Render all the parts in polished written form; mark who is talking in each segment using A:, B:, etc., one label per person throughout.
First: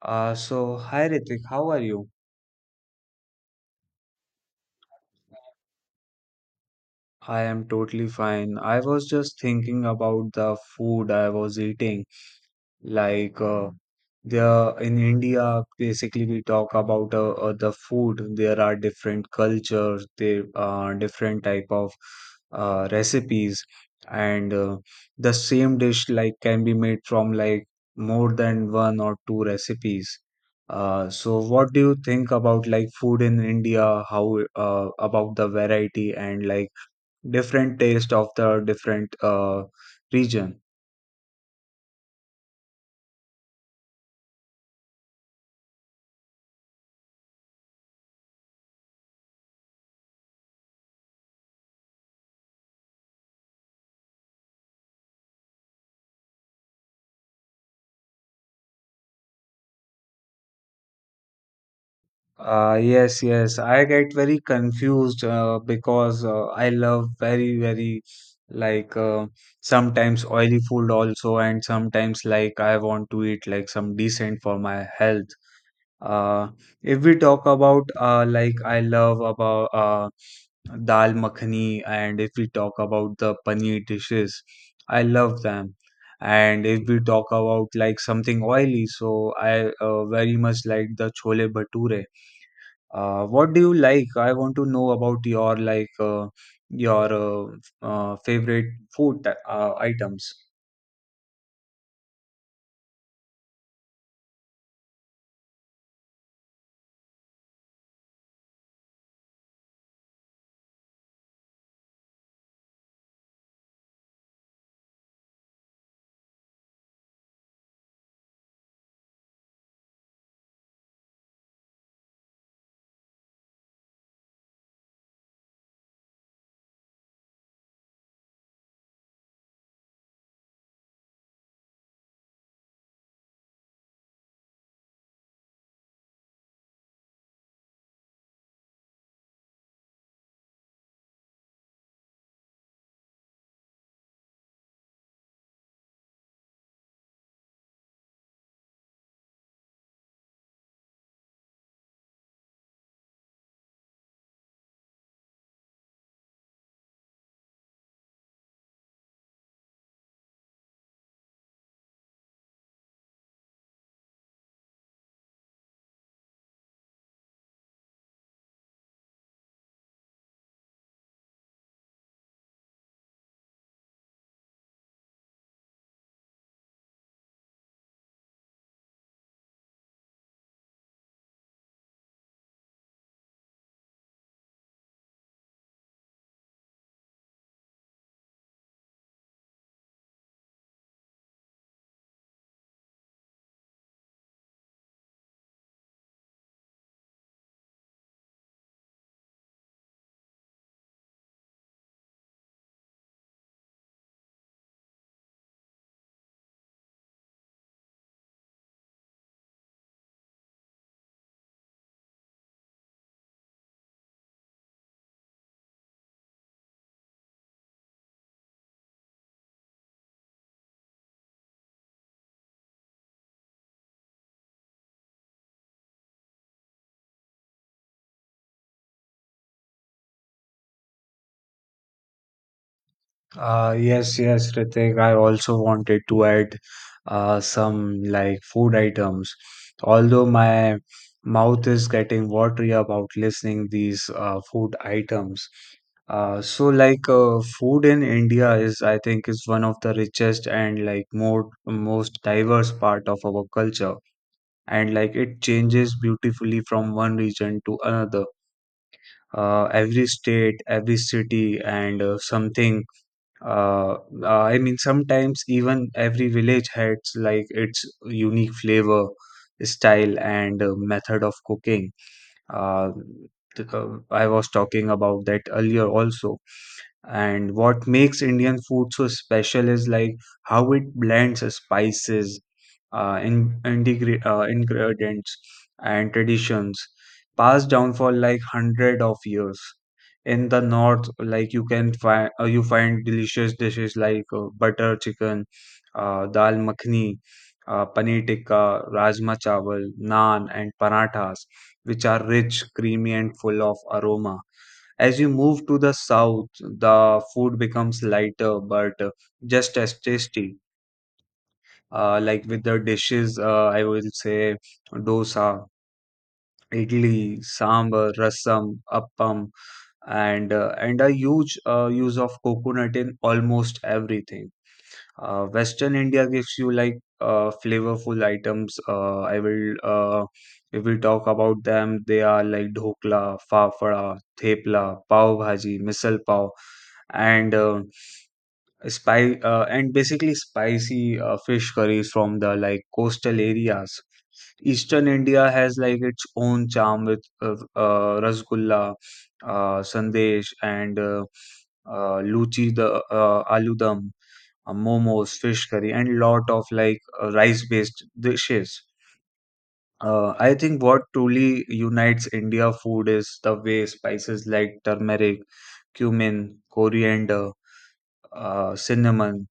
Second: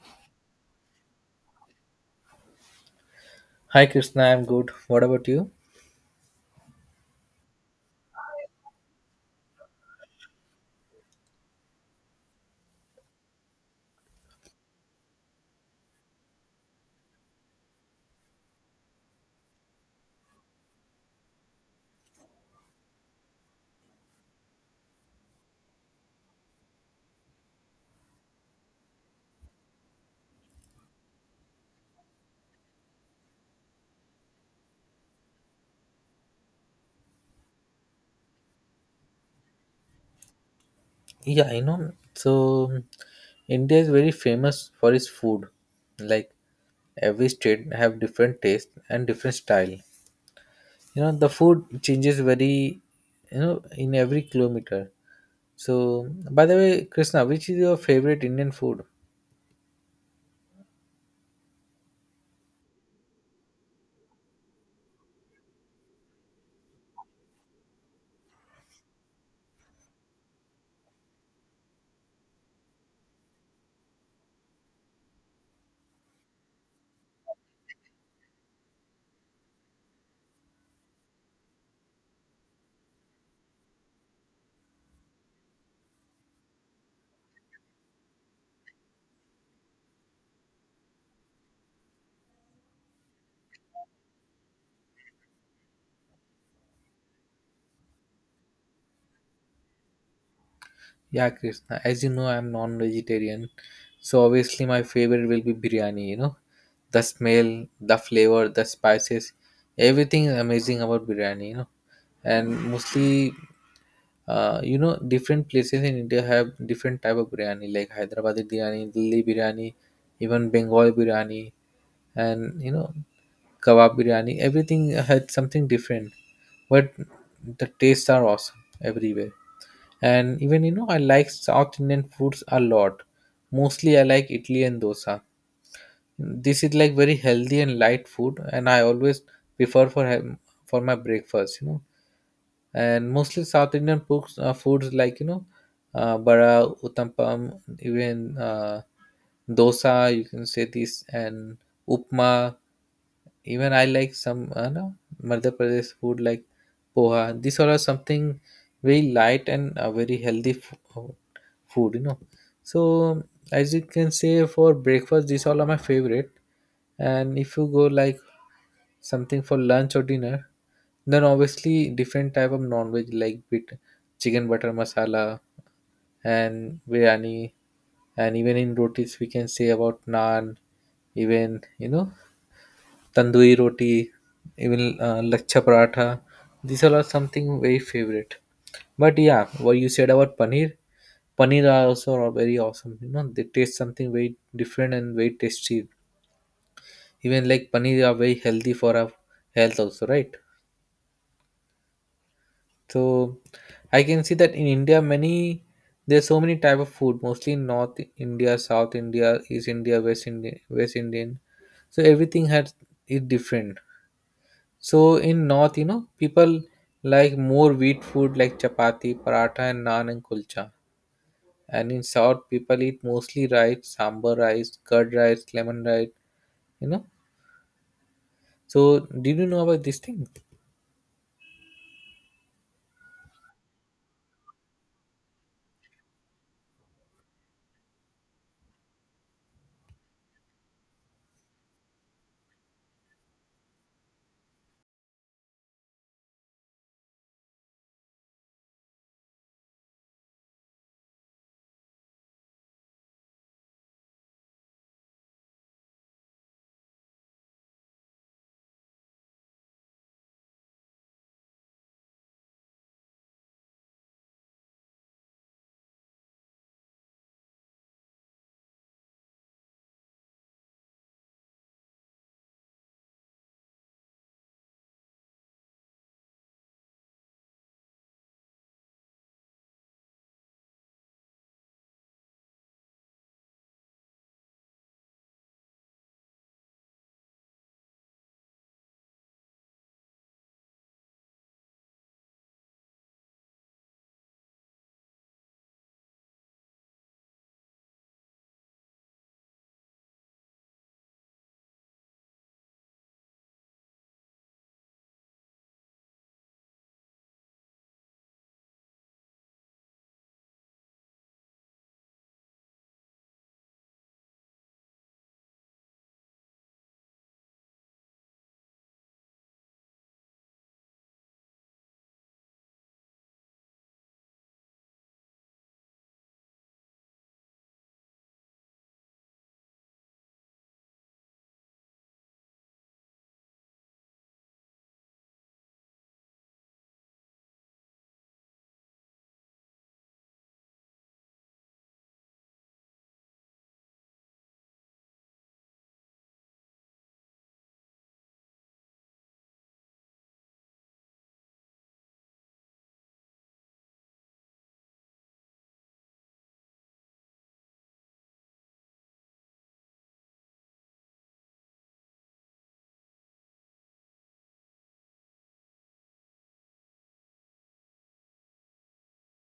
A: Hi Ritik, how are you?
B: Hi Krishna, I'm good. What about you?
A: I am totally fine. I was just thinking about the food I was eating. Like uh, there in India, basically we talk about the food. There are different cultures, there are different type of recipes, and the same dish like can be made from like more than one or two recipes. So what do you think about like food in India, how about the variety and like different taste of the different region?
B: Yeah, I know. So India is very famous for its food. Like every state have different taste and different style. The food changes very in every kilometer. So by the way, Krishna, which is your favorite Indian food?
A: Yes, yes. I get very confused because I love very, very like uh, sometimes oily food also, and sometimes like I want to eat like some decent for my health. Uh, if we talk about like I love about dal makhani, and if we talk about the paneer dishes, I love them. And if we talk about like something oily, so I very much like the chole bhature. What do you like? I want to know about your your favorite items.
B: Yeah, Krishna. As you know, I'm non-vegetarian, so obviously my favorite will be biryani. The smell, the flavor, the spices, everything is amazing about biryani. And mostly, different places in India have different type of biryani, like Hyderabadi biryani, Delhi biryani, even Bengal biryani, and kebab biryani. Everything had something different, but the tastes are awesome everywhere. And even I like South Indian foods a lot. Mostly, I like idli and dosa. This is like very healthy and light food, and I always prefer for my breakfast. And mostly South Indian foods like bara, uttappam, even dosa. You can say this and upma. Even I like some no, Madhya Pradesh food like poha. These all are something very light and very healthy food. So as you can say for breakfast, these all are my favorite. And if you go like something for lunch or dinner, then obviously different type of non-veg, like with chicken butter masala and biryani, and even in rotis we can say about naan, even you know tandoori roti, even lachcha paratha. These all are something very favorite. But yeah, what you said about paneer, paneer are also are very awesome. They taste something very different and very tasty. Even like paneer are very healthy for our health also, right? So I can see that in India, many there's so many type of food, mostly in North India, South India, East India, West India, West Indian. So everything has is different. So in North, people like more wheat food like chapati, paratha, and naan and kulcha. And in South, people eat mostly rice, sambar rice, curd rice, lemon rice. You know. So did you know about this thing?
A: Yes, yes, Ritik. I also wanted to add some like food items. Although my mouth is getting watery about listening these food items. Food in India is I think is one of the richest and like more most diverse part of our culture and like it changes beautifully from one region to another. Every state, every city, and something uh, I mean sometimes even every village has like its unique flavor, style, and method of cooking. uh, I was talking about that earlier also, and what makes Indian food so special is like how it blends spices, ingredients, and traditions passed down for like hundred of years. In the north, you find delicious dishes like butter chicken, dal makhni, paneer tikka, rajma chawal, naan, and parathas, which are rich, creamy, and full of aroma. As you move to the south, the food becomes lighter but just as tasty. Like with the dishes, I will say dosa, idli, sambar, rasam, appam, and a huge use of coconut in almost everything. Western India gives you like flavorful items. I will if we talk about them, they are like dhokla, fafda, thepla, pav bhaji, misal pav, and uh, and basically spicy fish curries from the like coastal areas. Eastern India has like its own charm with rasgulla, sandesh, and luchi, the aloo dum, momos, fish curry, and lot of like rice based dishes. I think what truly unites India food is the way spices like turmeric, cumin, coriander, cinnamon,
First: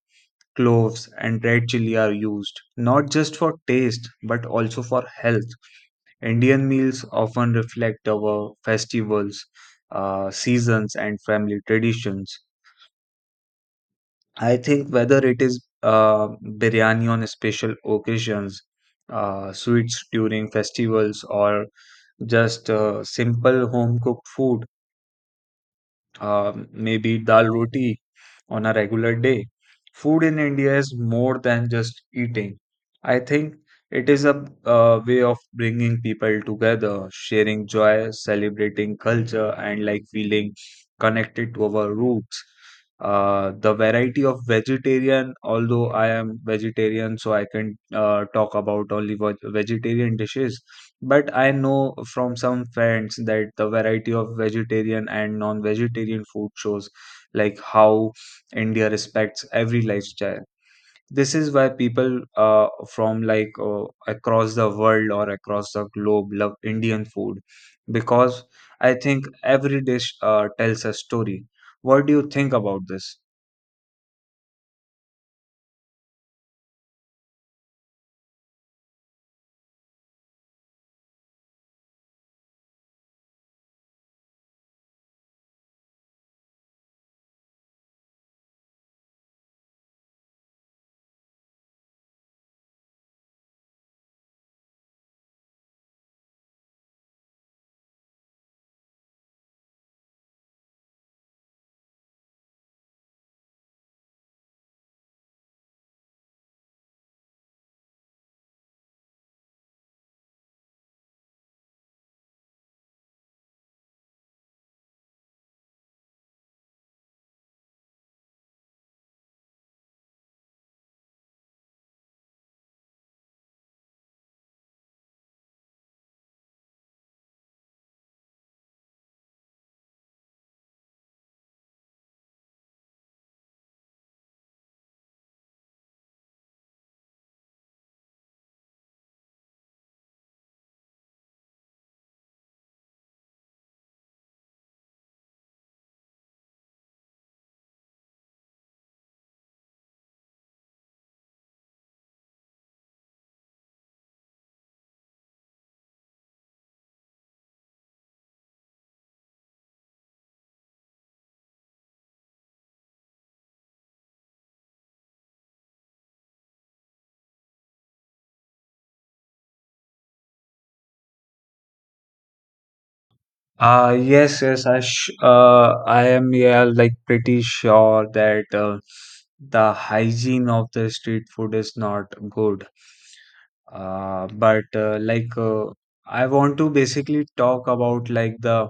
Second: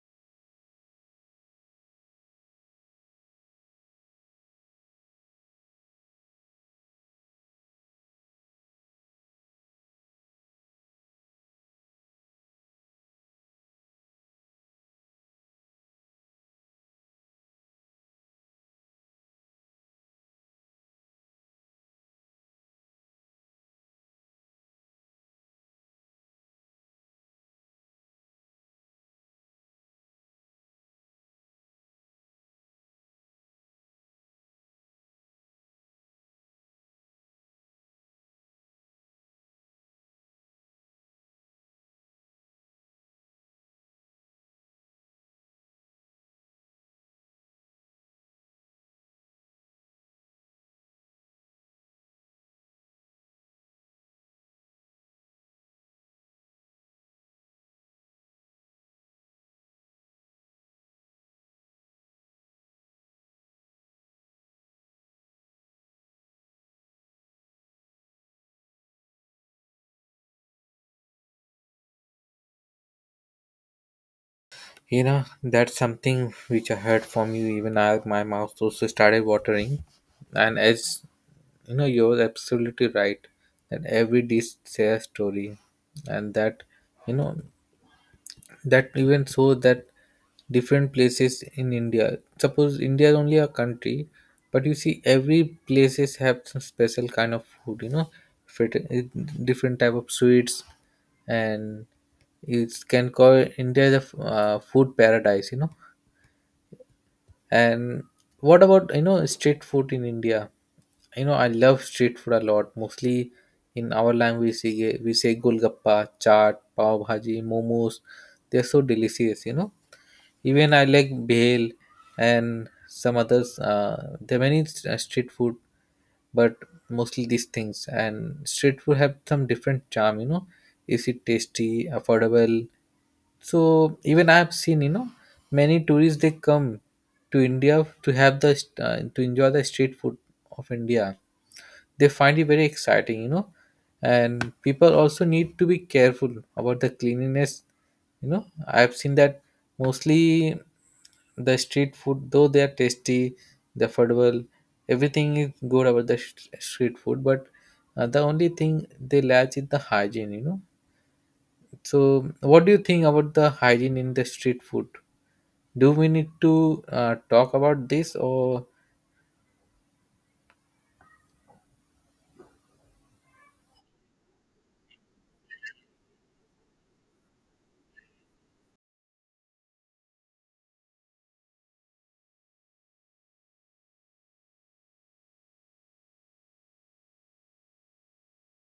A: cloves, and red chili are used, not just for taste but also for health. Indian meals often reflect our festivals, seasons, and family traditions. I think whether it is biryani on special occasions, sweets during festivals, or just simple home cooked food, maybe dal roti on a regular day. Food in India is more than just eating. I think it is a way of bringing people together, sharing joy, celebrating culture, and like feeling connected to our roots. The variety of vegetarian, although I am vegetarian, so I can talk about only vegetarian dishes. But I know from some friends that the variety of vegetarian and non vegetarian food shows like how India respects every lifestyle. This is why people from across the world or across the globe love Indian food, because I think every dish tells a story. What do you think about this?
B: That's something which I heard from you. Even my mouth also started watering. And as you know, you're absolutely right that every dish says story, and that you know that even so that different places in India. Suppose India is only a country, but you see every places have some special kind of food. If different type of sweets, and it can call India the food paradise. And what about street food in India? I love street food a lot. Mostly in our language we say golgappa, chaat, pav bhaji, momos. They're so delicious. Even I like bhel and some others. There are many street food, but mostly these things. And street food have some different charm. Is it tasty, affordable? So even I have seen, many tourists they come to India to have to enjoy the street food of India. They find it very exciting, and people also need to be careful about the cleanliness. I have seen that mostly the street food, though they are tasty, they're affordable, everything is good about the street food, but the only thing they lack is the hygiene. So what do you think about the hygiene in the street food? Do we need to talk about this, or?
A: I am yeah, like pretty sure that the hygiene of the street food is not good. But like I want to basically talk about like the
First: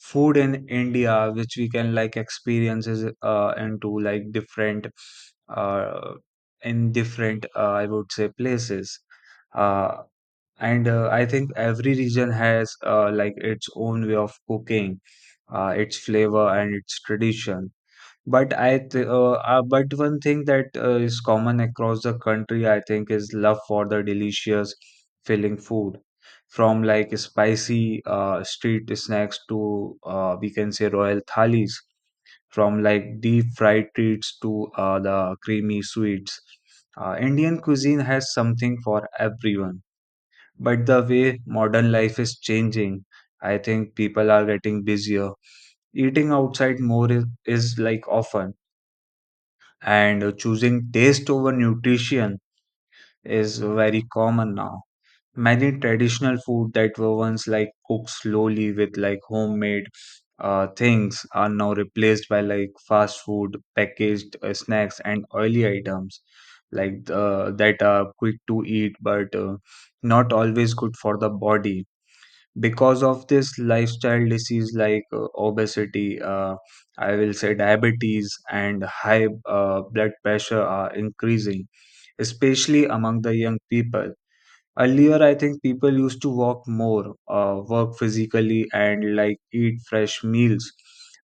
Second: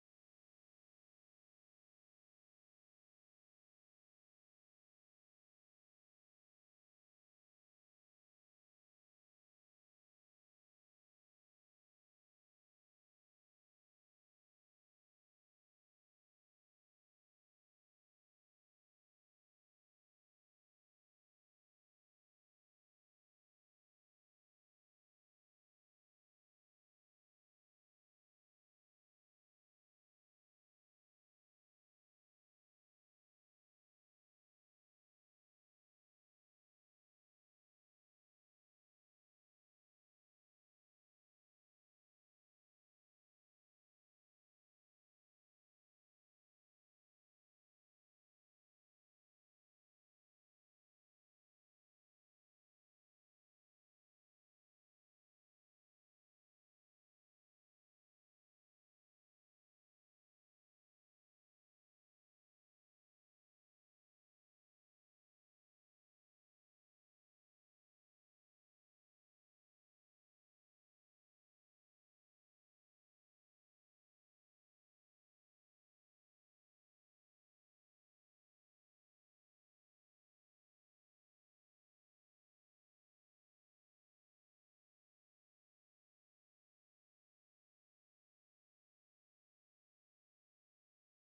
A: food in India, which we can like experiences into like different uh in different I would say places. Uh, and I think every region has like its own way of cooking, its flavor and its tradition. But I th but one thing that is common across the country, I think, is love for the delicious, filling food, from like spicy street snacks to we can say royal thalis, from like deep fried treats to the creamy sweets. Indian cuisine has something for everyone. But the way modern life is changing, I think people are getting busier. Eating outside more is like often, and choosing taste over nutrition is very common now. Many traditional food that were once like cooked slowly with like homemade things are now replaced by like fast food, packaged snacks, and oily items that are quick to eat but not always good for the body. Because of this, lifestyle disease like obesity, I will say diabetes, and high blood pressure are increasing, especially among the young people. Earlier, I think people used to walk more, work physically, and like eat fresh meals.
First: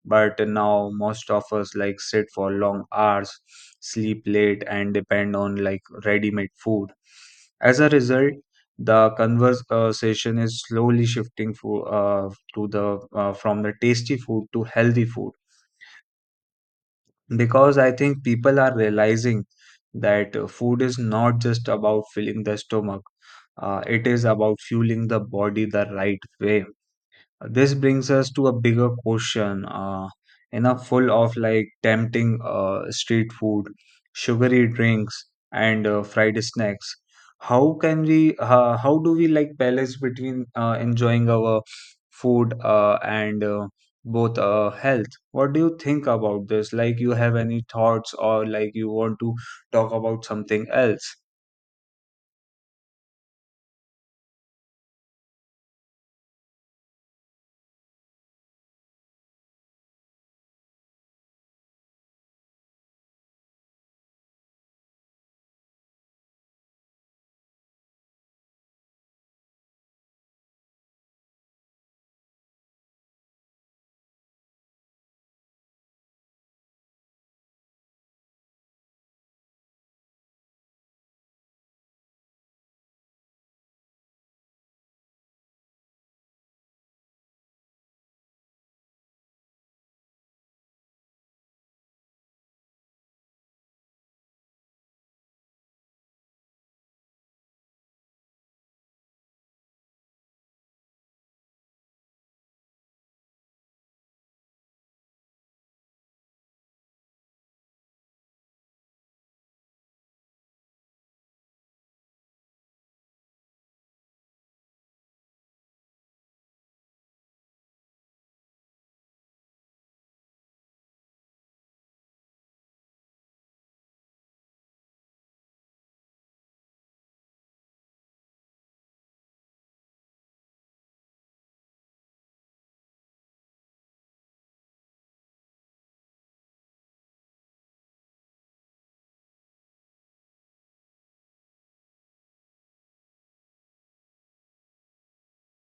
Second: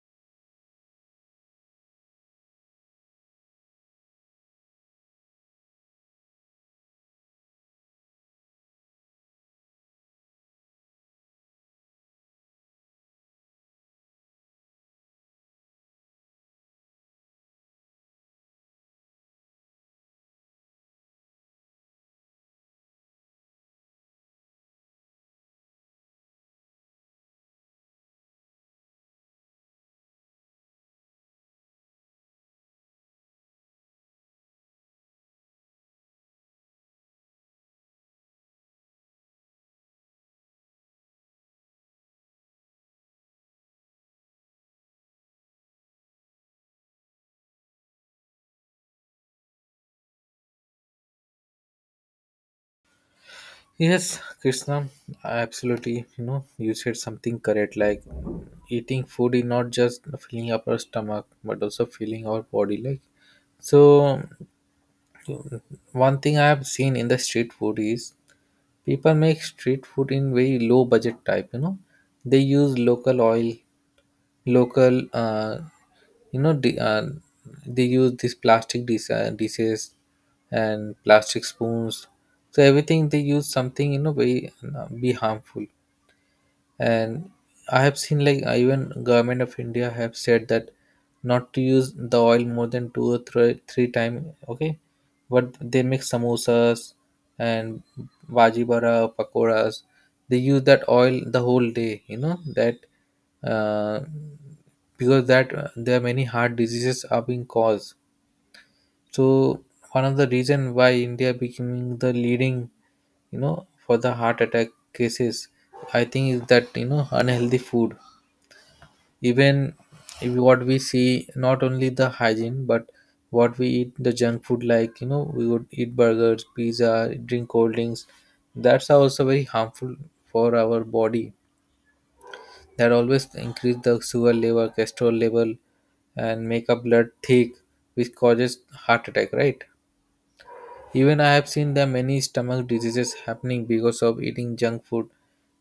A: But now, most of us like sit for long hours, sleep late, and depend on like ready-made food. As a result, the conversation is slowly shifting for, to the from the tasty food to healthy food, because I think people are realizing that food is not just about filling the stomach, it is about fueling the body the right way. This brings us to a bigger question. In a full of like tempting street food, sugary drinks, and fried snacks, how can we? How do we like balance between enjoying our food and both health? What do you think about this? Like, you have any thoughts, or like you want to talk about something else?
B: Yes, Krishna? Absolutely. You said something correct. Like eating food is not just filling up our stomach, but also filling our body. Like, so, one thing I have seen in the street food is people make street food in very low budget type. They use local oil, local, you know the, uh, they use these plastic dishes and plastic spoons. So everything they use something very be harmful. And I have seen, like, even government of India have said that not to use the oil more than two or three time, okay. But they make samosas and bhaji bara pakoras, they use that oil the whole day, that uh, because that there are many heart diseases are being caused. So one of the reason why India becoming the leading, for the heart attack cases, I think is that unhealthy food. Even if what we see, not only the hygiene, but what we eat, the junk food, like we would eat burgers, pizza, drink cold drinks. That's also very harmful for our body. That always increase the sugar level, cholesterol level, and make our blood thick, which causes heart attack. Right. Even I have seen the many stomach diseases happening because of eating junk food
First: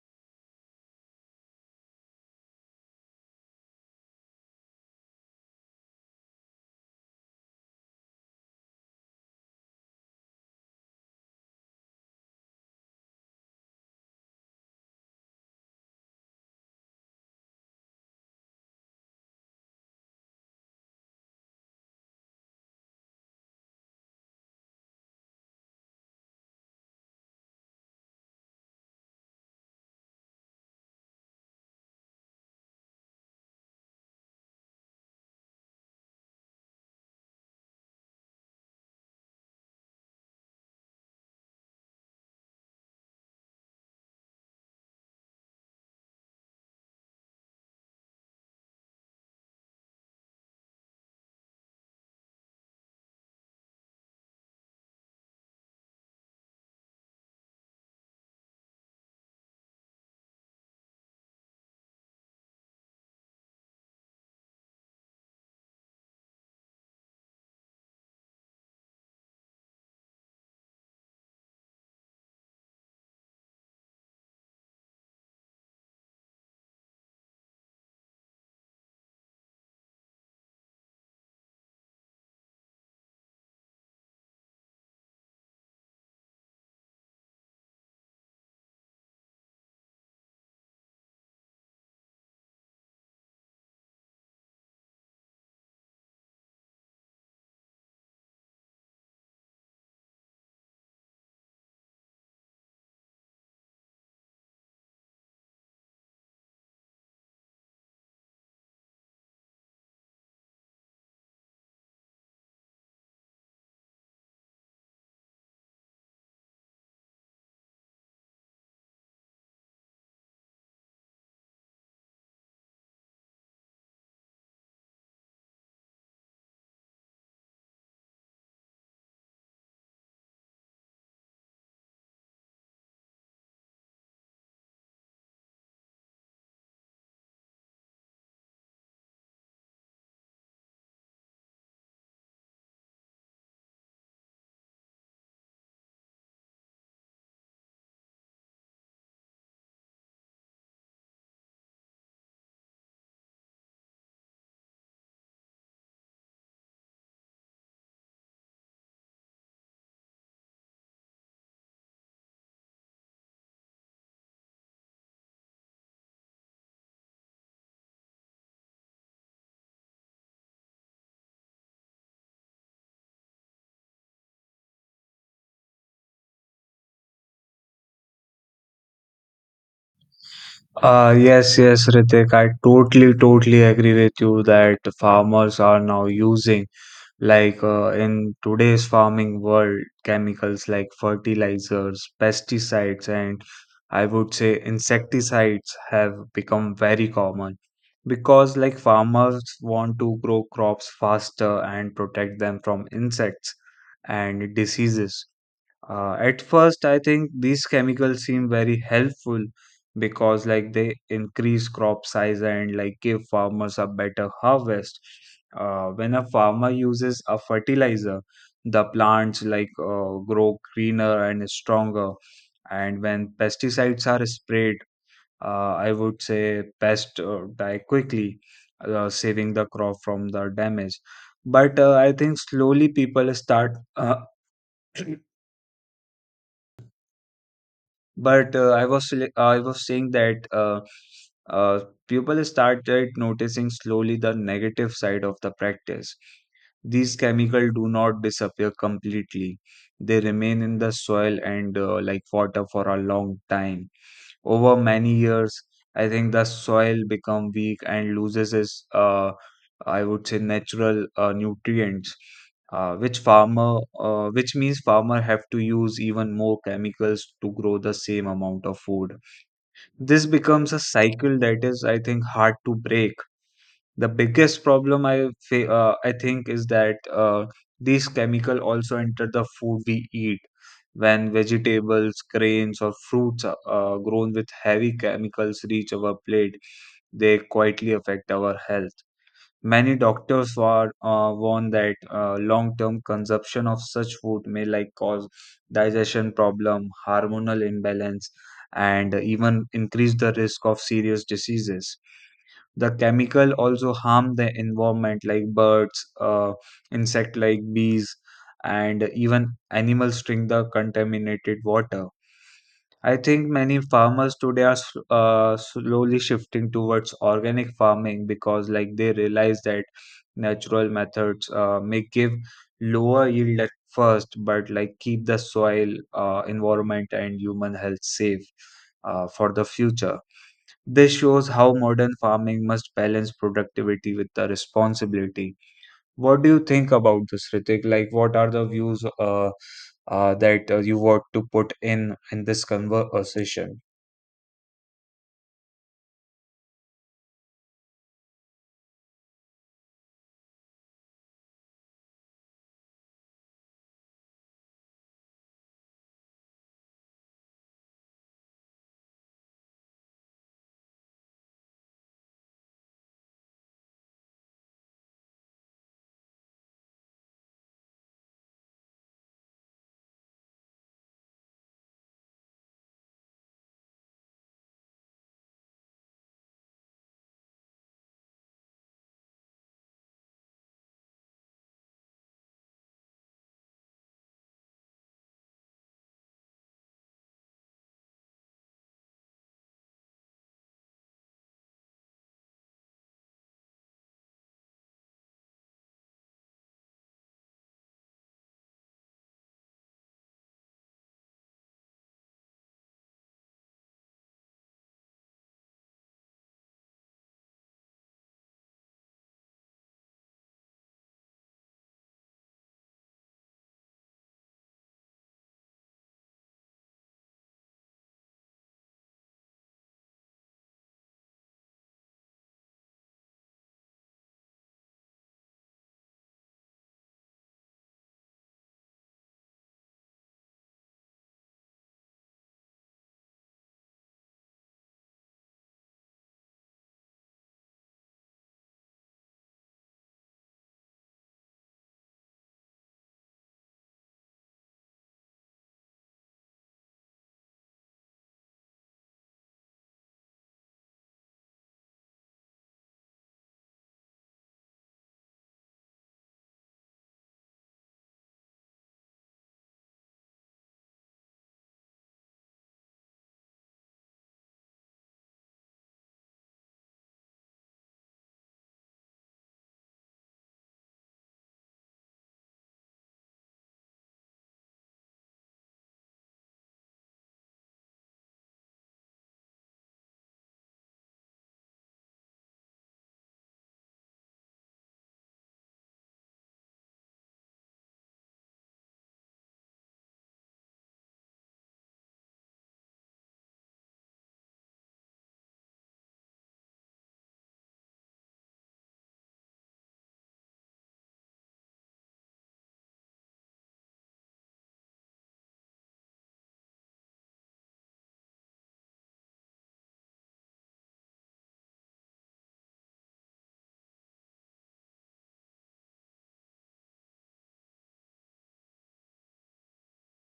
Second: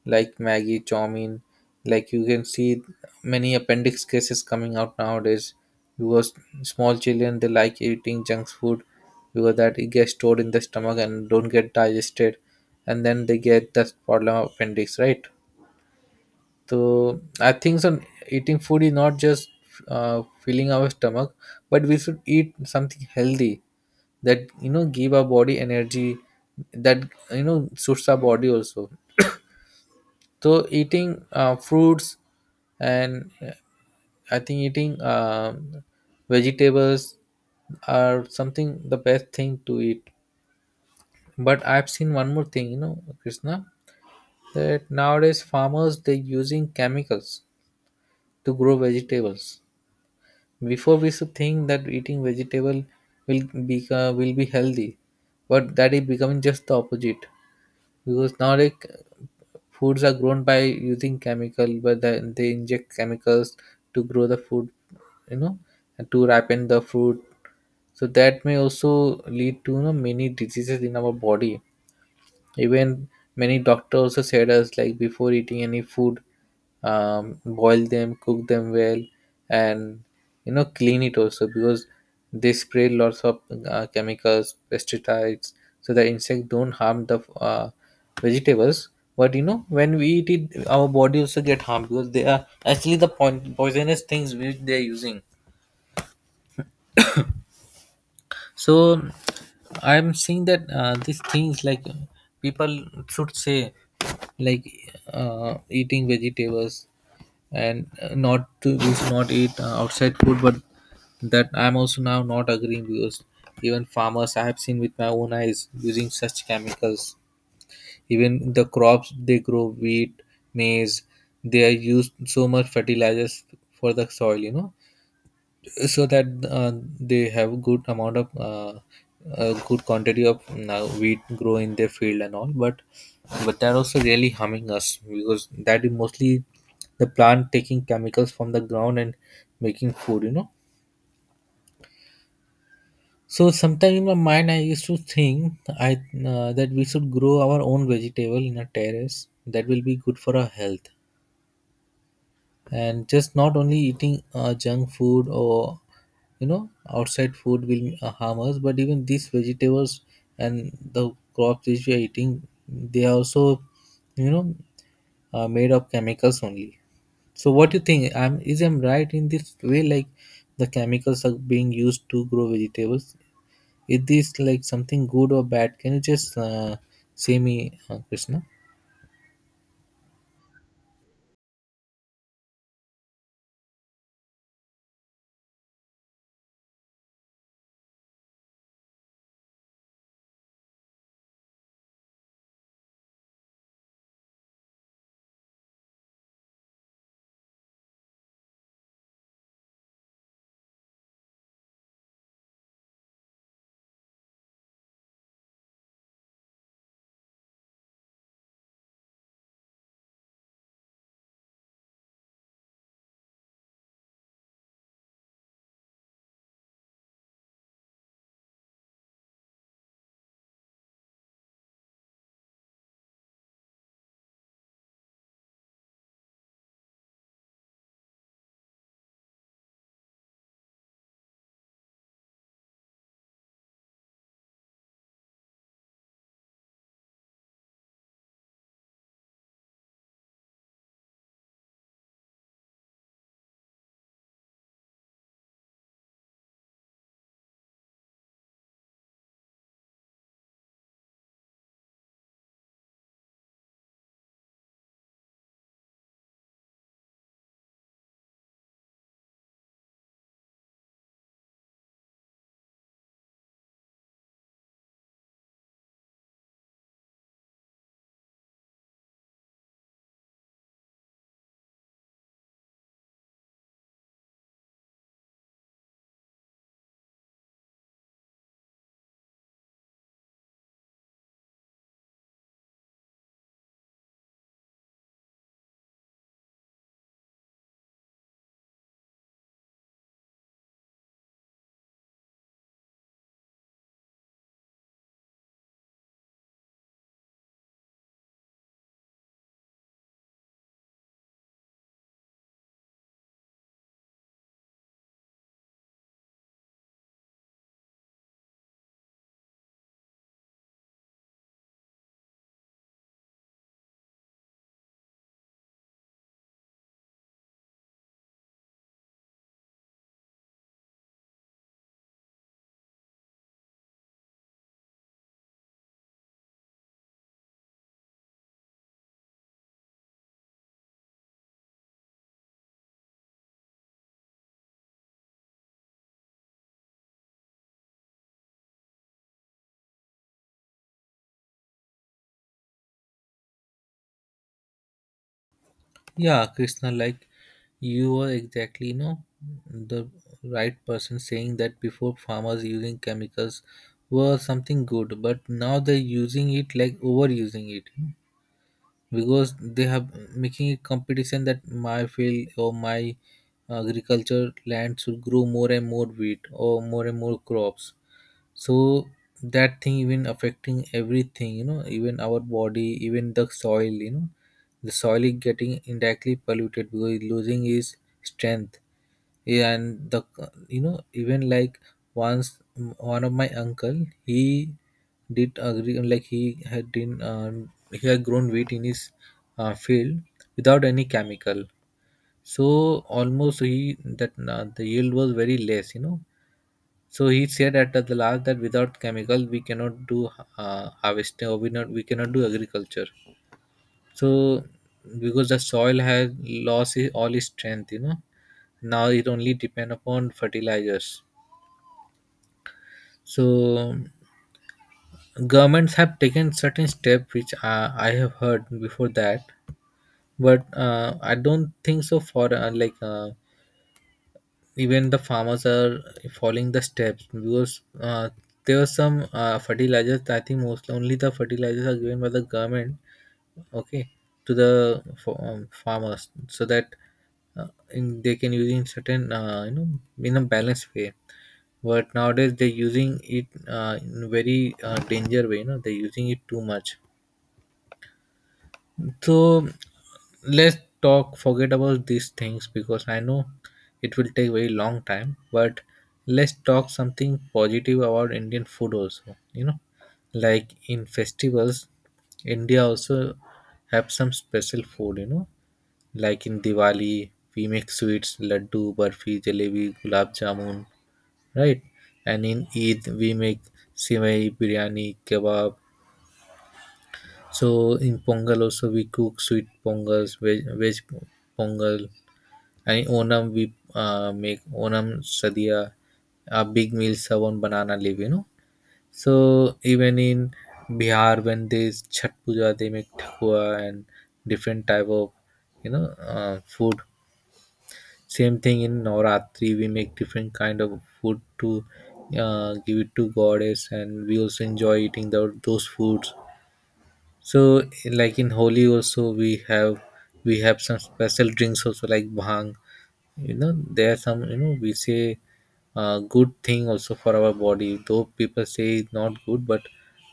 B: like Maggie, Chowmein. Like, you can see many appendix cases coming out nowadays because small children they like eating junk food, because that it gets stored in the stomach and don't get digested, and then they get that problem of appendix, right? So I think so eating food is not just filling our stomach, but we should eat something healthy that give our body energy, that suits our body also. So eating fruits and I think eating vegetables are something the best thing to eat. But I've seen one more thing, Krishna, that nowadays farmers they're using chemicals to grow vegetables. Before, we used to think that eating vegetable will will be healthy, but that is becoming just the opposite. Because nowadays foods are grown by using chemical, but then they inject chemicals to grow the food, you know, and to ripen the fruit. So that may also lead to many diseases in our body. Even many doctors also said us, like, before eating any food, boil them, cook them well, and clean it also, because they spray lots of chemicals, pesticides, so the insect don't harm the vegetables. But when we eat it, our body also get harmed, because they are actually the point poisonous things which they are using. So I'm seeing that these things, like, people should say, like, eating vegetables and not to we should not eat outside food. But that I'm also now not agreeing, because even farmers I have seen with my own eyes using such chemicals. Even the crops they grow, wheat, maize, they are used so much fertilizers for the soil, so that they have good amount of good quantity of wheat grow in their field and all. But they're also really harming us, because that is mostly the plant taking chemicals from the ground and making food. So sometime in my mind I used to think I that we should grow our own vegetable in a terrace, that will be good for our health. And just not only eating junk food or outside food will harm us, but even these vegetables and the crops which we are eating, they are also you know made of chemicals only. So what do you think, I'm right in this way? Like, the chemicals are being used to grow vegetables, is this like something good or bad? Can you just say me, Krishna?
A: Yes, yes, Ritik, I totally, totally agree with you that farmers are now using. In today's farming world, chemicals like fertilizers, pesticides, and I would say insecticides have become very common because like farmers want to grow crops faster and protect them from insects and diseases. At first, I think these chemicals seem very helpful because, like, they increase crop size and like give farmers a better harvest. When a farmer uses a fertilizer, the plants like grow greener and stronger. And when pesticides are sprayed, I would say pests die quickly, saving the crop from the damage. But I think slowly people start But I was saying that uh, people started noticing slowly the negative side of the practice. These chemicals do not disappear completely; they remain in the soil and like water for a long time. Over many years, I think the soil become weak and loses its I would say natural nutrients, which means farmer have to use even more chemicals to grow the same amount of food. This becomes a cycle that is, I think, hard to break. The biggest problem i fa- uh, I think, is that uh, these chemical also enter the food we eat. When vegetables, grains, or fruits are, grown with heavy chemicals, reach our plate, they quietly affect our health. Many doctors warn that long-term consumption of such food may like cause digestion problem, hormonal imbalance, and even increase the risk of serious diseases. The chemical also harm the environment, like birds, insect like bees, and even animals drink the contaminated water. I think many farmers today are slowly shifting towards organic farming because like they realize that natural methods may give lower yield at first but like keep the soil, environment, and human health safe for the future. This shows how modern farming must balance productivity with the responsibility. What do you think about this, Ritik? Like, what are the views that you want to put in this conversation?
B: Yeah, Krishna, like, you are exactly, the right person saying that before farmers using chemicals were something good, but now they're using it, like, overusing it, because they have making a competition that my field or my agriculture land should grow more and more wheat or more and more crops. So that thing even affecting everything, even our body, even the soil. The soil is getting indirectly polluted because it's losing its strength. Yeah, and the, even, like, once one of my uncle, he did agree, like, he had grown wheat in his field without any chemical. So almost he that the yield was very less, so he said at the last that without chemical we cannot do harvesting, or we cannot do agriculture. So because the soil has lost all its strength, now it only depend upon fertilizers. So governments have taken certain steps which I have heard before that, but I don't think so. For even the farmers are following the steps because there are some fertilizers. I think most only the fertilizers are given by the government, okay, to the farmers so that in they can use in certain uh, in a balanced way. But nowadays they're using it in a very danger way, you know, they're using it too much. So let's talk, forget about these things because I know it will take very long time. But let's talk something positive about Indian food also. You know, like in festivals, India also have some special food. You know, like in Diwali we make sweets, laddu, barfi, jalebi, gulab jamun, right? And in Eid we make sivai, biryani, kebab, so in Pongal also we cook sweet pongals, veg, veg pongal, and in Onam we make Onam sadhya, a big meal served on banana leaf. You know, so even in Bihar when they Chhat Puja they make thakua and different type of food. Same thing in Navratri we make different kind of food to give it to goddess, and we also enjoy eating the, those foods. So, like in Holi also, we have some special drinks also like bhang. You know, there are some, you know, we say good thing also for our body. Though people say it's not good, but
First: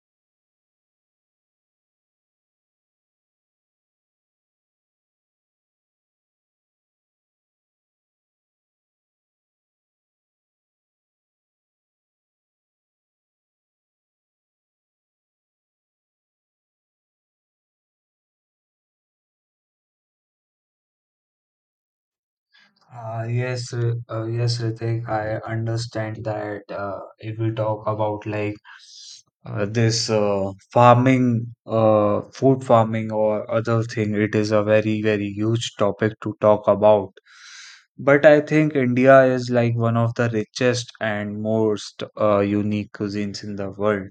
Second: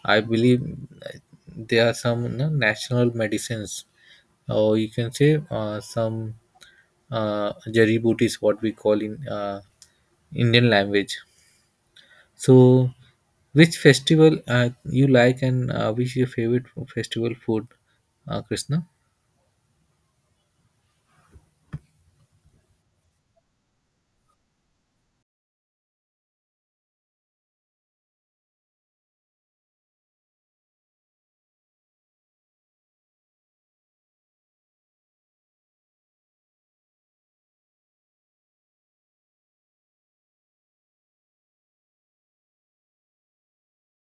B: I believe there are some, you know, natural medicines, or you can say some jari booties, what we call in Indian language. So, which festival you like, and which is your favorite festival food, Krishna?
A: Yes, Ritik, I understand that if we talk about like this farming, food farming or other thing, it is a very, very huge topic to talk about. But I think India is like one of the richest and most unique cuisines in the world.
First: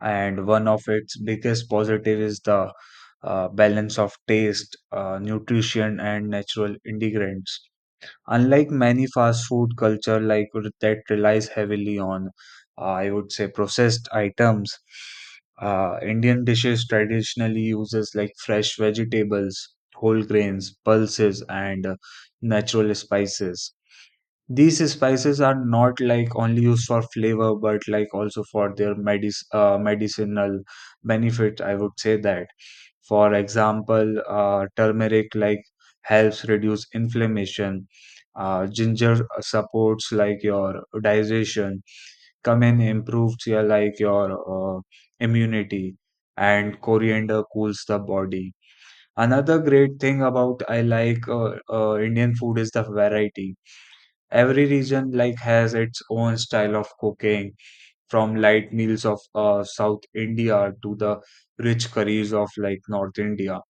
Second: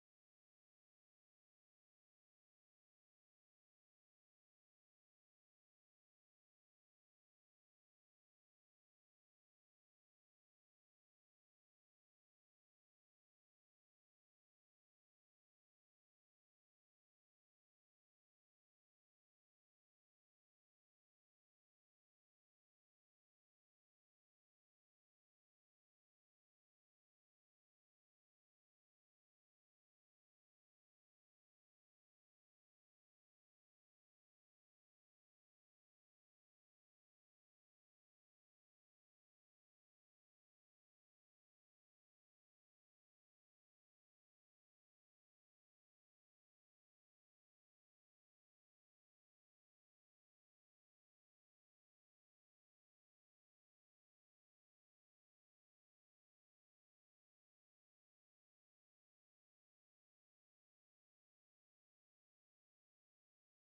A: And one of its biggest positive is the balance of taste, nutrition, and natural ingredients. Unlike many fast food culture that relies heavily on, I would say, processed items, Indian dishes traditionally uses like fresh vegetables, whole grains, pulses, and natural spices. These spices are not like only used for flavor, but like also for their medicinal benefit, I would say that. For example, turmeric helps reduce inflammation. Ginger supports your digestion. Cumin improves your immunity, and coriander cools the body. Another great thing about I like Indian food is the variety. Every region has its own style of cooking, from light meals of South India to the rich curries of North India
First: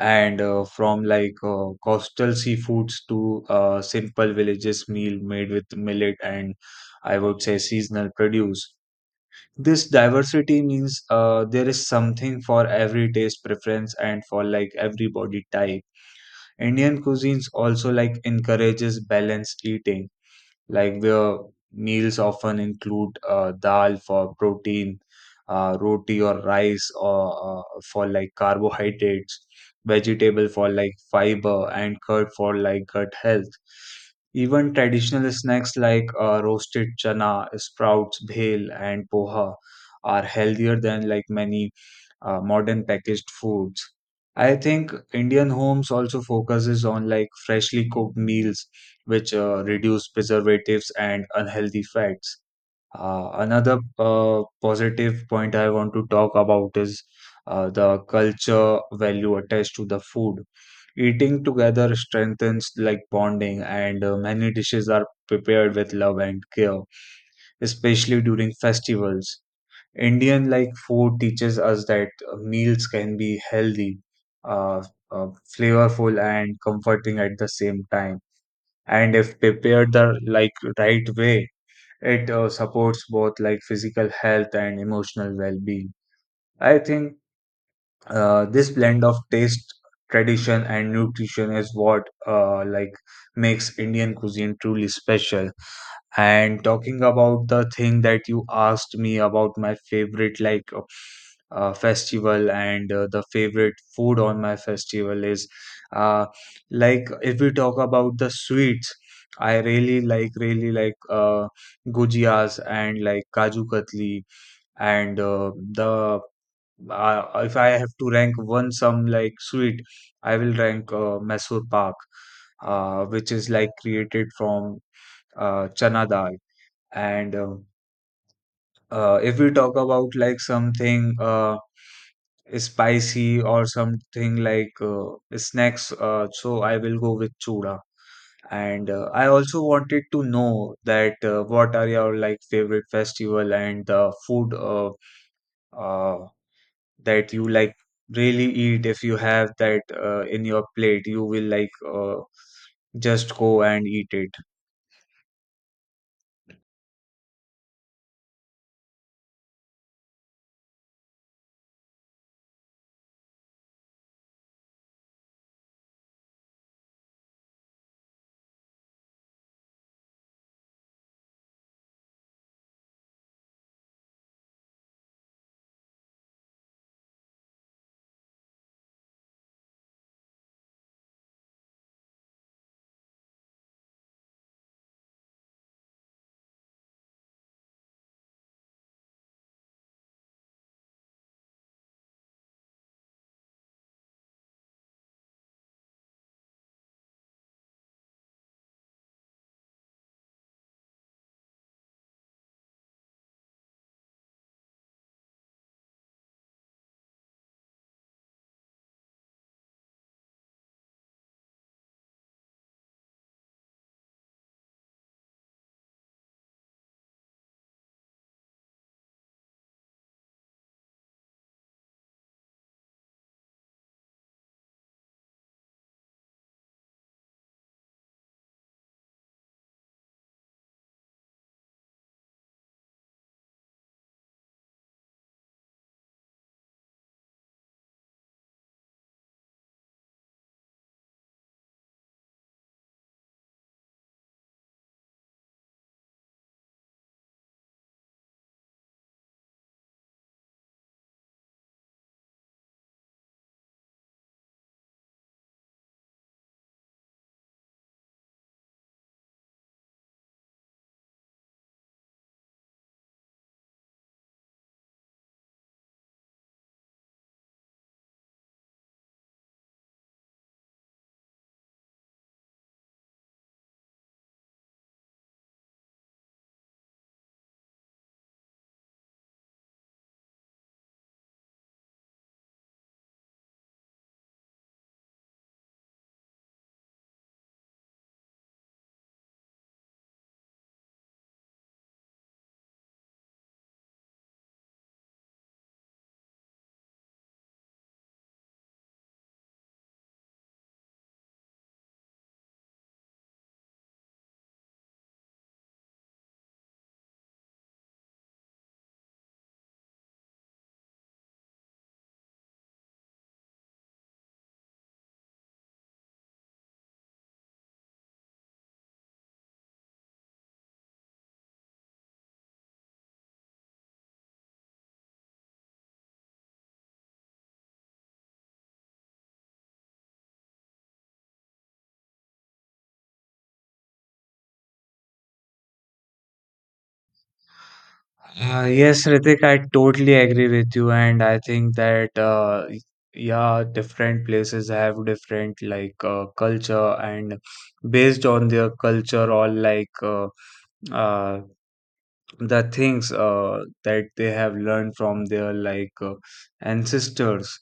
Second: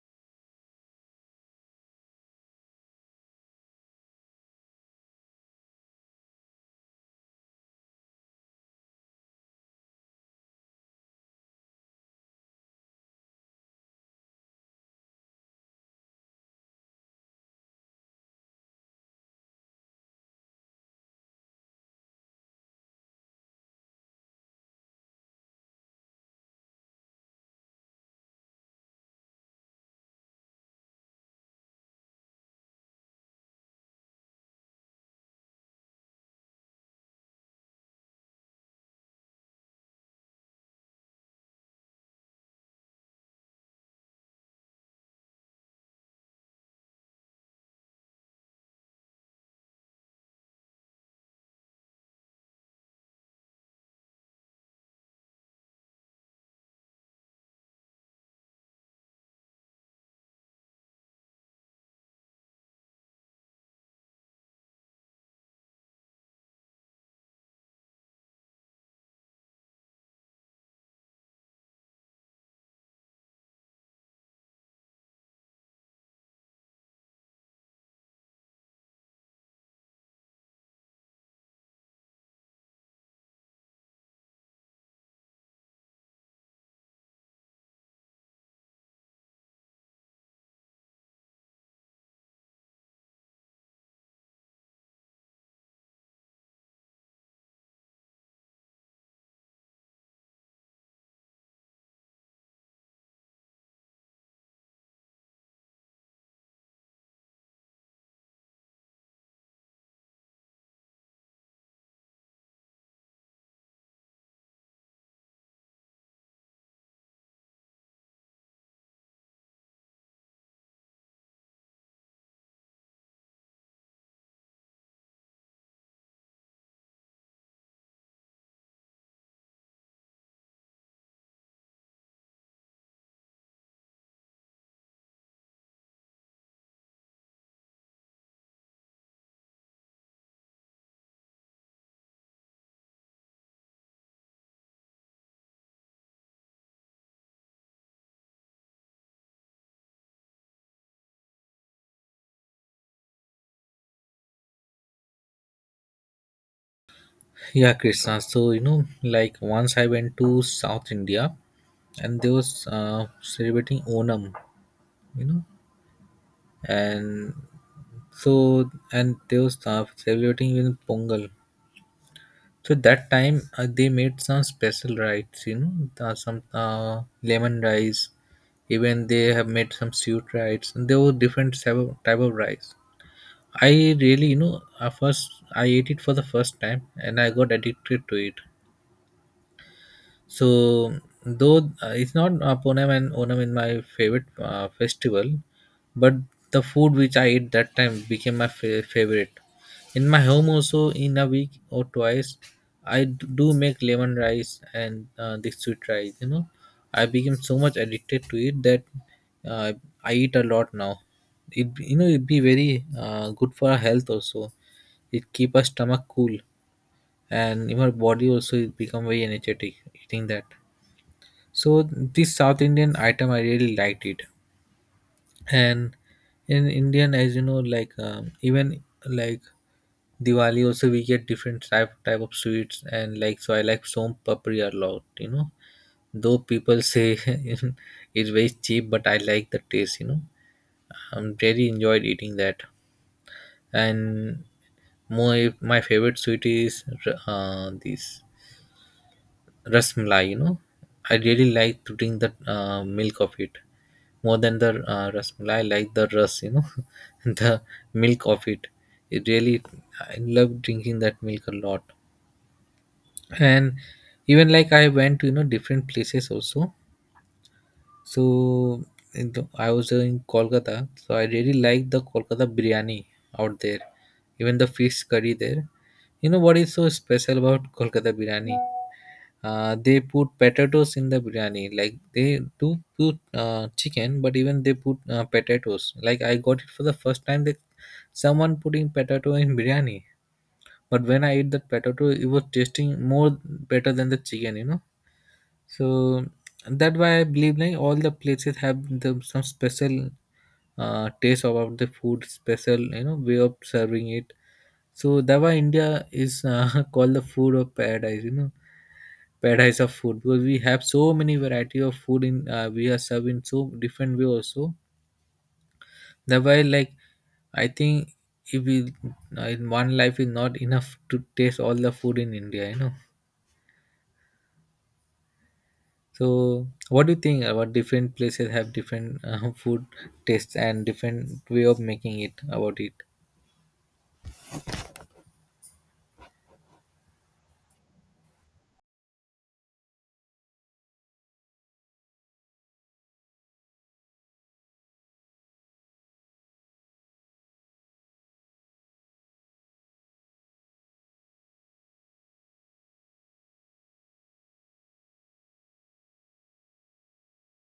A: and from like coastal seafoods to simple villages meal made with millet and, I would say, seasonal produce. This diversity means there is something for every taste preference and for every body type. Indian cuisines also encourages balanced eating . The meals often include dal for protein, roti or rice or for carbohydrates, vegetable for fiber, and curd for gut health. Even traditional snacks like roasted chana, sprouts, bhel, and poha are healthier than many modern packaged foods. I think Indian homes also focuses on freshly cooked meals, which reduce preservatives and unhealthy fats. Another positive point I want to talk about is the culture value attached to the food. Eating together strengthens bonding, and many dishes are prepared with love and care, especially during festivals. Indian food teaches us that meals can be healthy, uh, uh, flavorful, and comforting at the same time. And if prepared the right way, it supports both physical health and emotional well-being. I think this blend of taste, tradition, and nutrition is what makes Indian cuisine truly special. And talking about the thing that you asked me about my favorite festival and the favorite food on my festival is uh, like if we talk about the sweets, I really like gujias and kaju katli and the if I have to rank one some sweet, I will rank Mysore Pak, which is like created from chana dal, and if we talk about something spicy or something like snacks, so I will go with chura. And I also wanted to know that what are your favorite festival and the food uh, that you really eat. If you have that in your plate, you will just go and eat it.
B: Yeah, Krishna. So you know, like once I went to South India, and they was celebrating Onam, you know, and so and they was celebrating even Pongal. So that time they made some special rice, you know, some lemon rice. Even they have made some sweet rice, and there were different type of rice. I really, you know, first I ate it for the first time, and I got addicted to it. So, though it's not Onam in my favorite festival, but the food which I ate that time became my favorite. In my home also, in a week or twice, I do make lemon rice and the sweet rice. You know, I became so much addicted to it that uh, I eat a lot now. It, you know, it be very good for our health also. It keep our stomach cool and even body also it become very energetic eating that. So this South Indian item, I really liked it. And in Indian, as you know, like even like Diwali also we get different type of sweets and like so I like som papri a lot. You know, though people say it's very cheap, but I like the taste. You know, I'm really enjoyed eating that. And my favorite sweet is this rasmalai. You know, I really like to drink the milk of it. More than the rasmalai I like the ras, you know, the milk of it. It really, I love drinking that milk a lot. And even like I went to, you know, different places also. So I was in Kolkata, so I really like the Kolkata biryani out there, even the fish curry there. You know what is so special about Kolkata biryani? They put potatoes in the biryani. Like they do put chicken, but even they put potatoes. Like I got it for the first time that someone putting potato in biryani. But when I ate that potato, it was tasting more better than the chicken, you know. So that why I believe like all the places have the, some special taste about the food, special, you know, way of serving it. So that why India is called the food of paradise. You know, paradise of food because we have so many variety of food in we are served in so different way also. That why like I think if we in one life is not enough to taste all the food in India, you know. So, what do you think about different places have different food tastes and different way of making it about it?
A: Yes, Ritik, I totally agree with you, and I think that different places have different culture, and based on their culture or uh, the things that they have learned from their ancestors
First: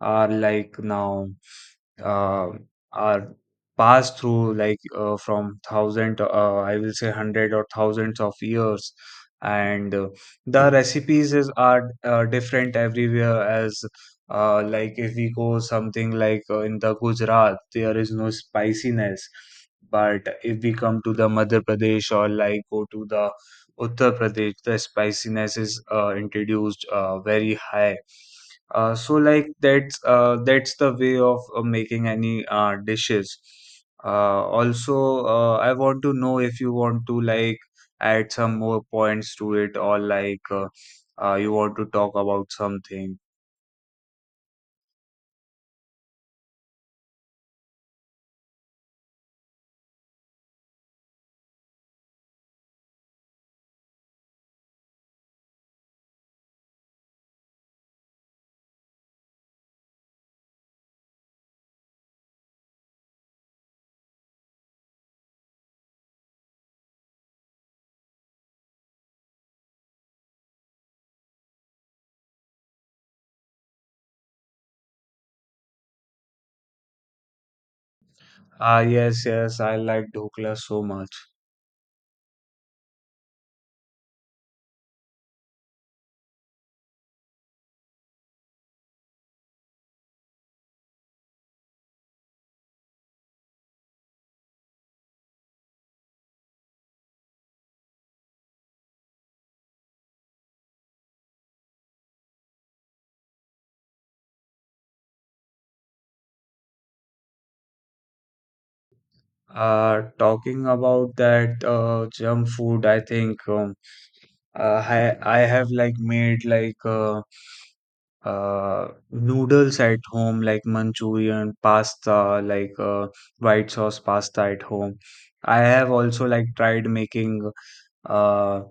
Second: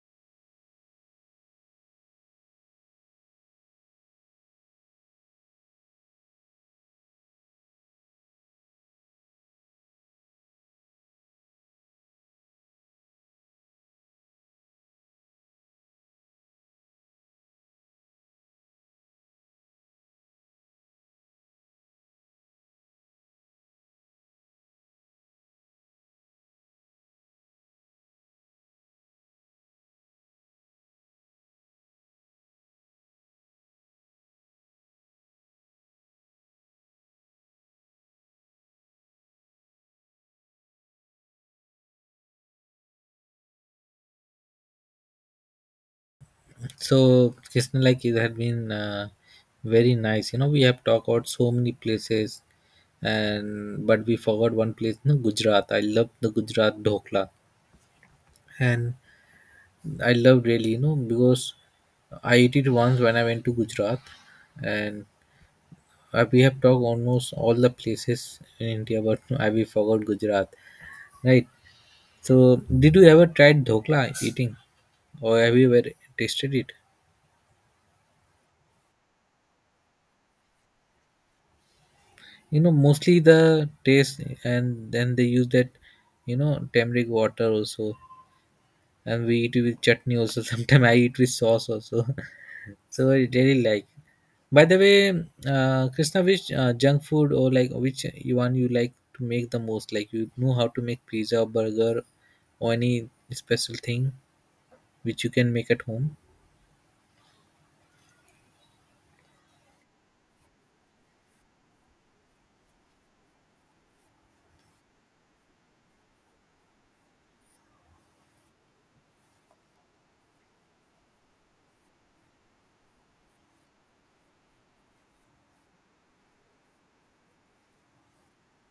A: are now uh, are passed through from thousand I will say hundred or thousands of years, and the recipes is are different everywhere. As like If we go something like in the Gujarat, there is no spiciness, but if we come to the Madhya Pradesh or go to the Uttar Pradesh, the spiciness is introduced very high. So that's the way of making any dishes. Also, I want to know if you want to add some more points to it, or you want to talk about something.
B: So, Krishna, like it had been very nice. You know, we have talked about so many places, and but we forgot one place, no, Gujarat. I love the Gujarat dhokla, and I love really, you know, because I ate it once when I went to Gujarat, and we have talked almost all the places in India, but I we forgot Gujarat, right? So, did you ever tried dhokla eating, or have you ever tasted it?
A: Ah, yes, yes, I like dhokla so much.
B: You know, mostly the taste, and then they use that, you know, turmeric water also, and we eat it with chutney also. Sometimes I eat with sauce also. So I really like. By the way, Krishna, which junk food or like which one you like to make the most? Like you know how to make pizza, burger, or any special thing which you can make at home?
A: Talking about that junk food, I think I have made noodles at home, like Manchurian, pasta, white sauce pasta at home. I have also tried making uh,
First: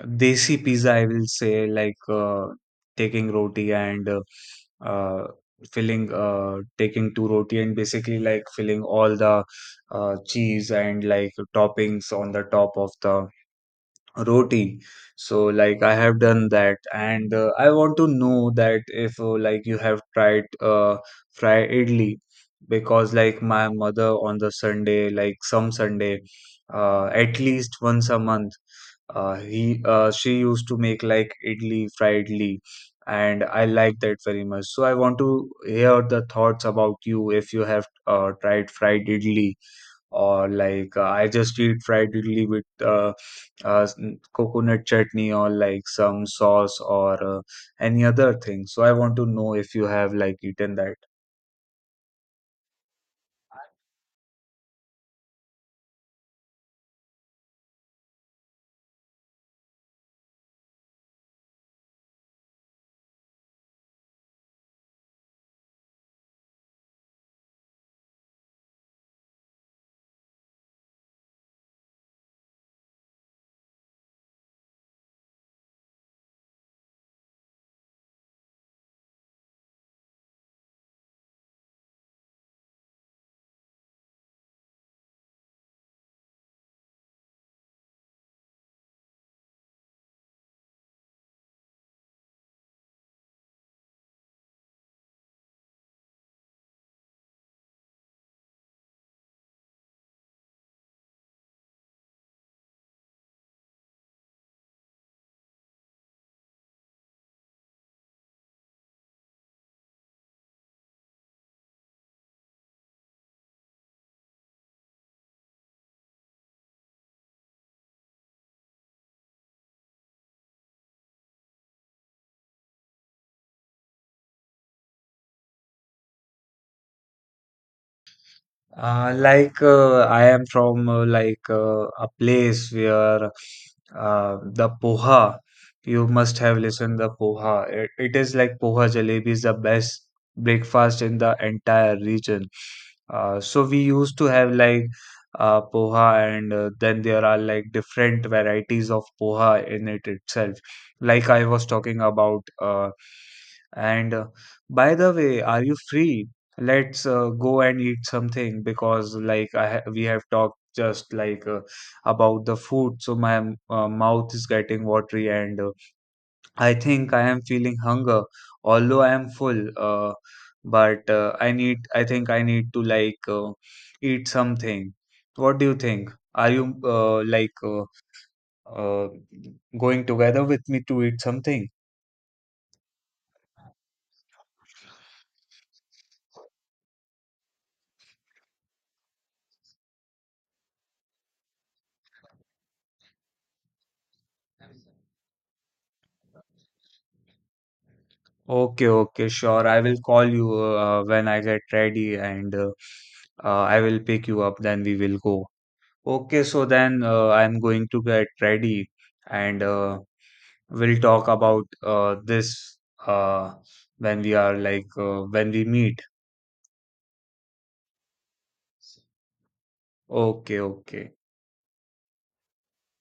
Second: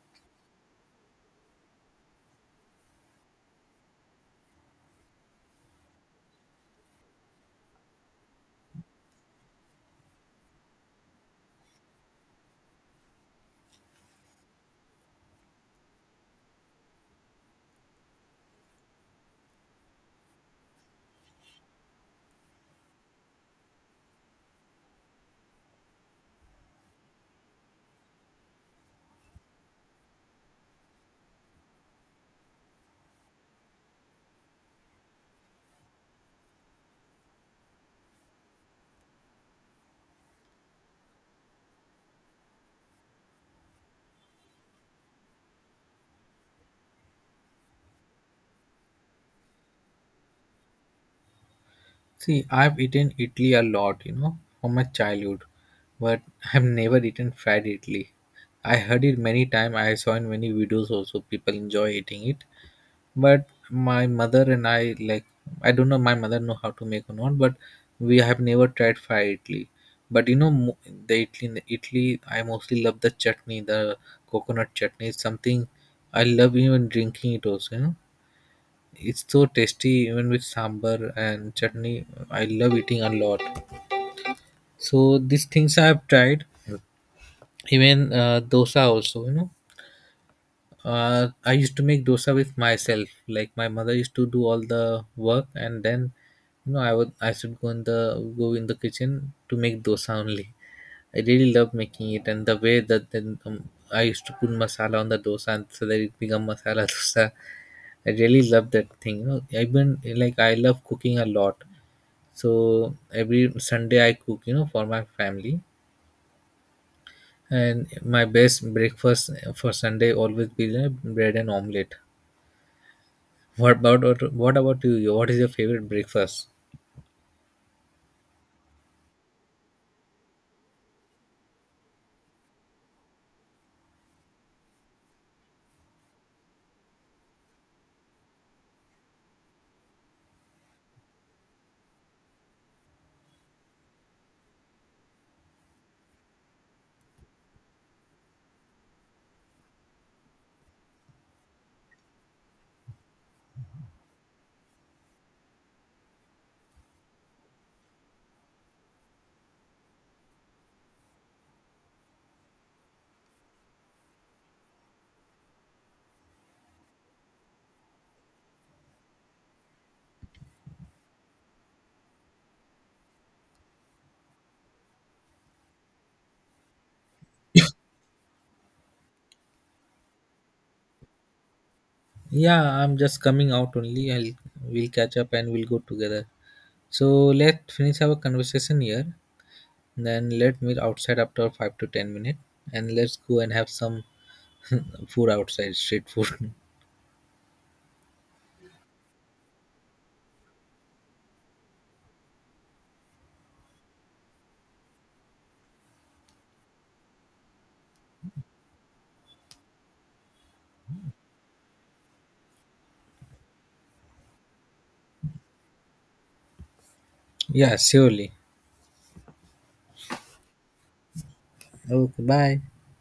A: desi pizza, I will say, taking roti and uh, taking two roti and basically filling all the cheese and toppings on the top of the roti. So I have done that, and I want to know that if you have tried fry idli, because my mother on the Sunday, some Sunday, at least once a month, he she used to make idli, fried idli, and I like that very much. So I want to hear the thoughts about you if you have tried fried idli or I just eat fried idli with coconut chutney or like some sauce or any other thing. So I want to know if you have eaten that.
B: See, I've eaten Italy a lot, you know, from my childhood, but I've never eaten fried Italy. I heard it many times, I saw in many videos also people enjoy eating it. But my mother and I like I don't know my mother know how to make or not, but we have never tried fried Italy. But you know the Italy I mostly love the chutney, the coconut chutney. It's something I love even drinking it also, you know, it's so tasty even with sambar and chutney. I love eating a lot. So these things I have tried, even dosa also. You know, I used to make dosa with myself. Like my mother used to do all the work, and then, you know, I should go in the kitchen to make dosa only. I really love making it, and the way that then I used to put masala on the dosa, and so that it become masala dosa. I really love that thing. You know, even like I love cooking a lot. So every Sunday I cook, you know, for my family, and my best breakfast for Sunday always be like bread and omelette. What about you? What is your favorite breakfast?
A: I am from a place where the poha, you must have listened the poha. It is like poha jalebi is the best breakfast in the entire region. So we used to have poha, and then there are different varieties of poha in it itself, like I was talking about. And By the way, are you free? Let's go and eat something, because we have talked just about the food, so my mouth is getting watery, and I think I am feeling hunger. Although I am full, but I need I think I need to eat something. What do you think? Are you uh, going together with me to eat something?
B: Yeah, I'm just coming out only. I'll we'll catch up and we'll go together. So let finish our conversation here. Then let meet outside after 5 to 10 minutes, and let's go and have some food outside, street food.
A: Okay, okay, sure. I will call you when I get ready, and I will pick you up, then we will go. Okay, so then I'm going to get ready, and we'll talk about this uh, when we are when we meet.
B: Yeah, surely.
A: Okay, okay.
B: Okay, bye.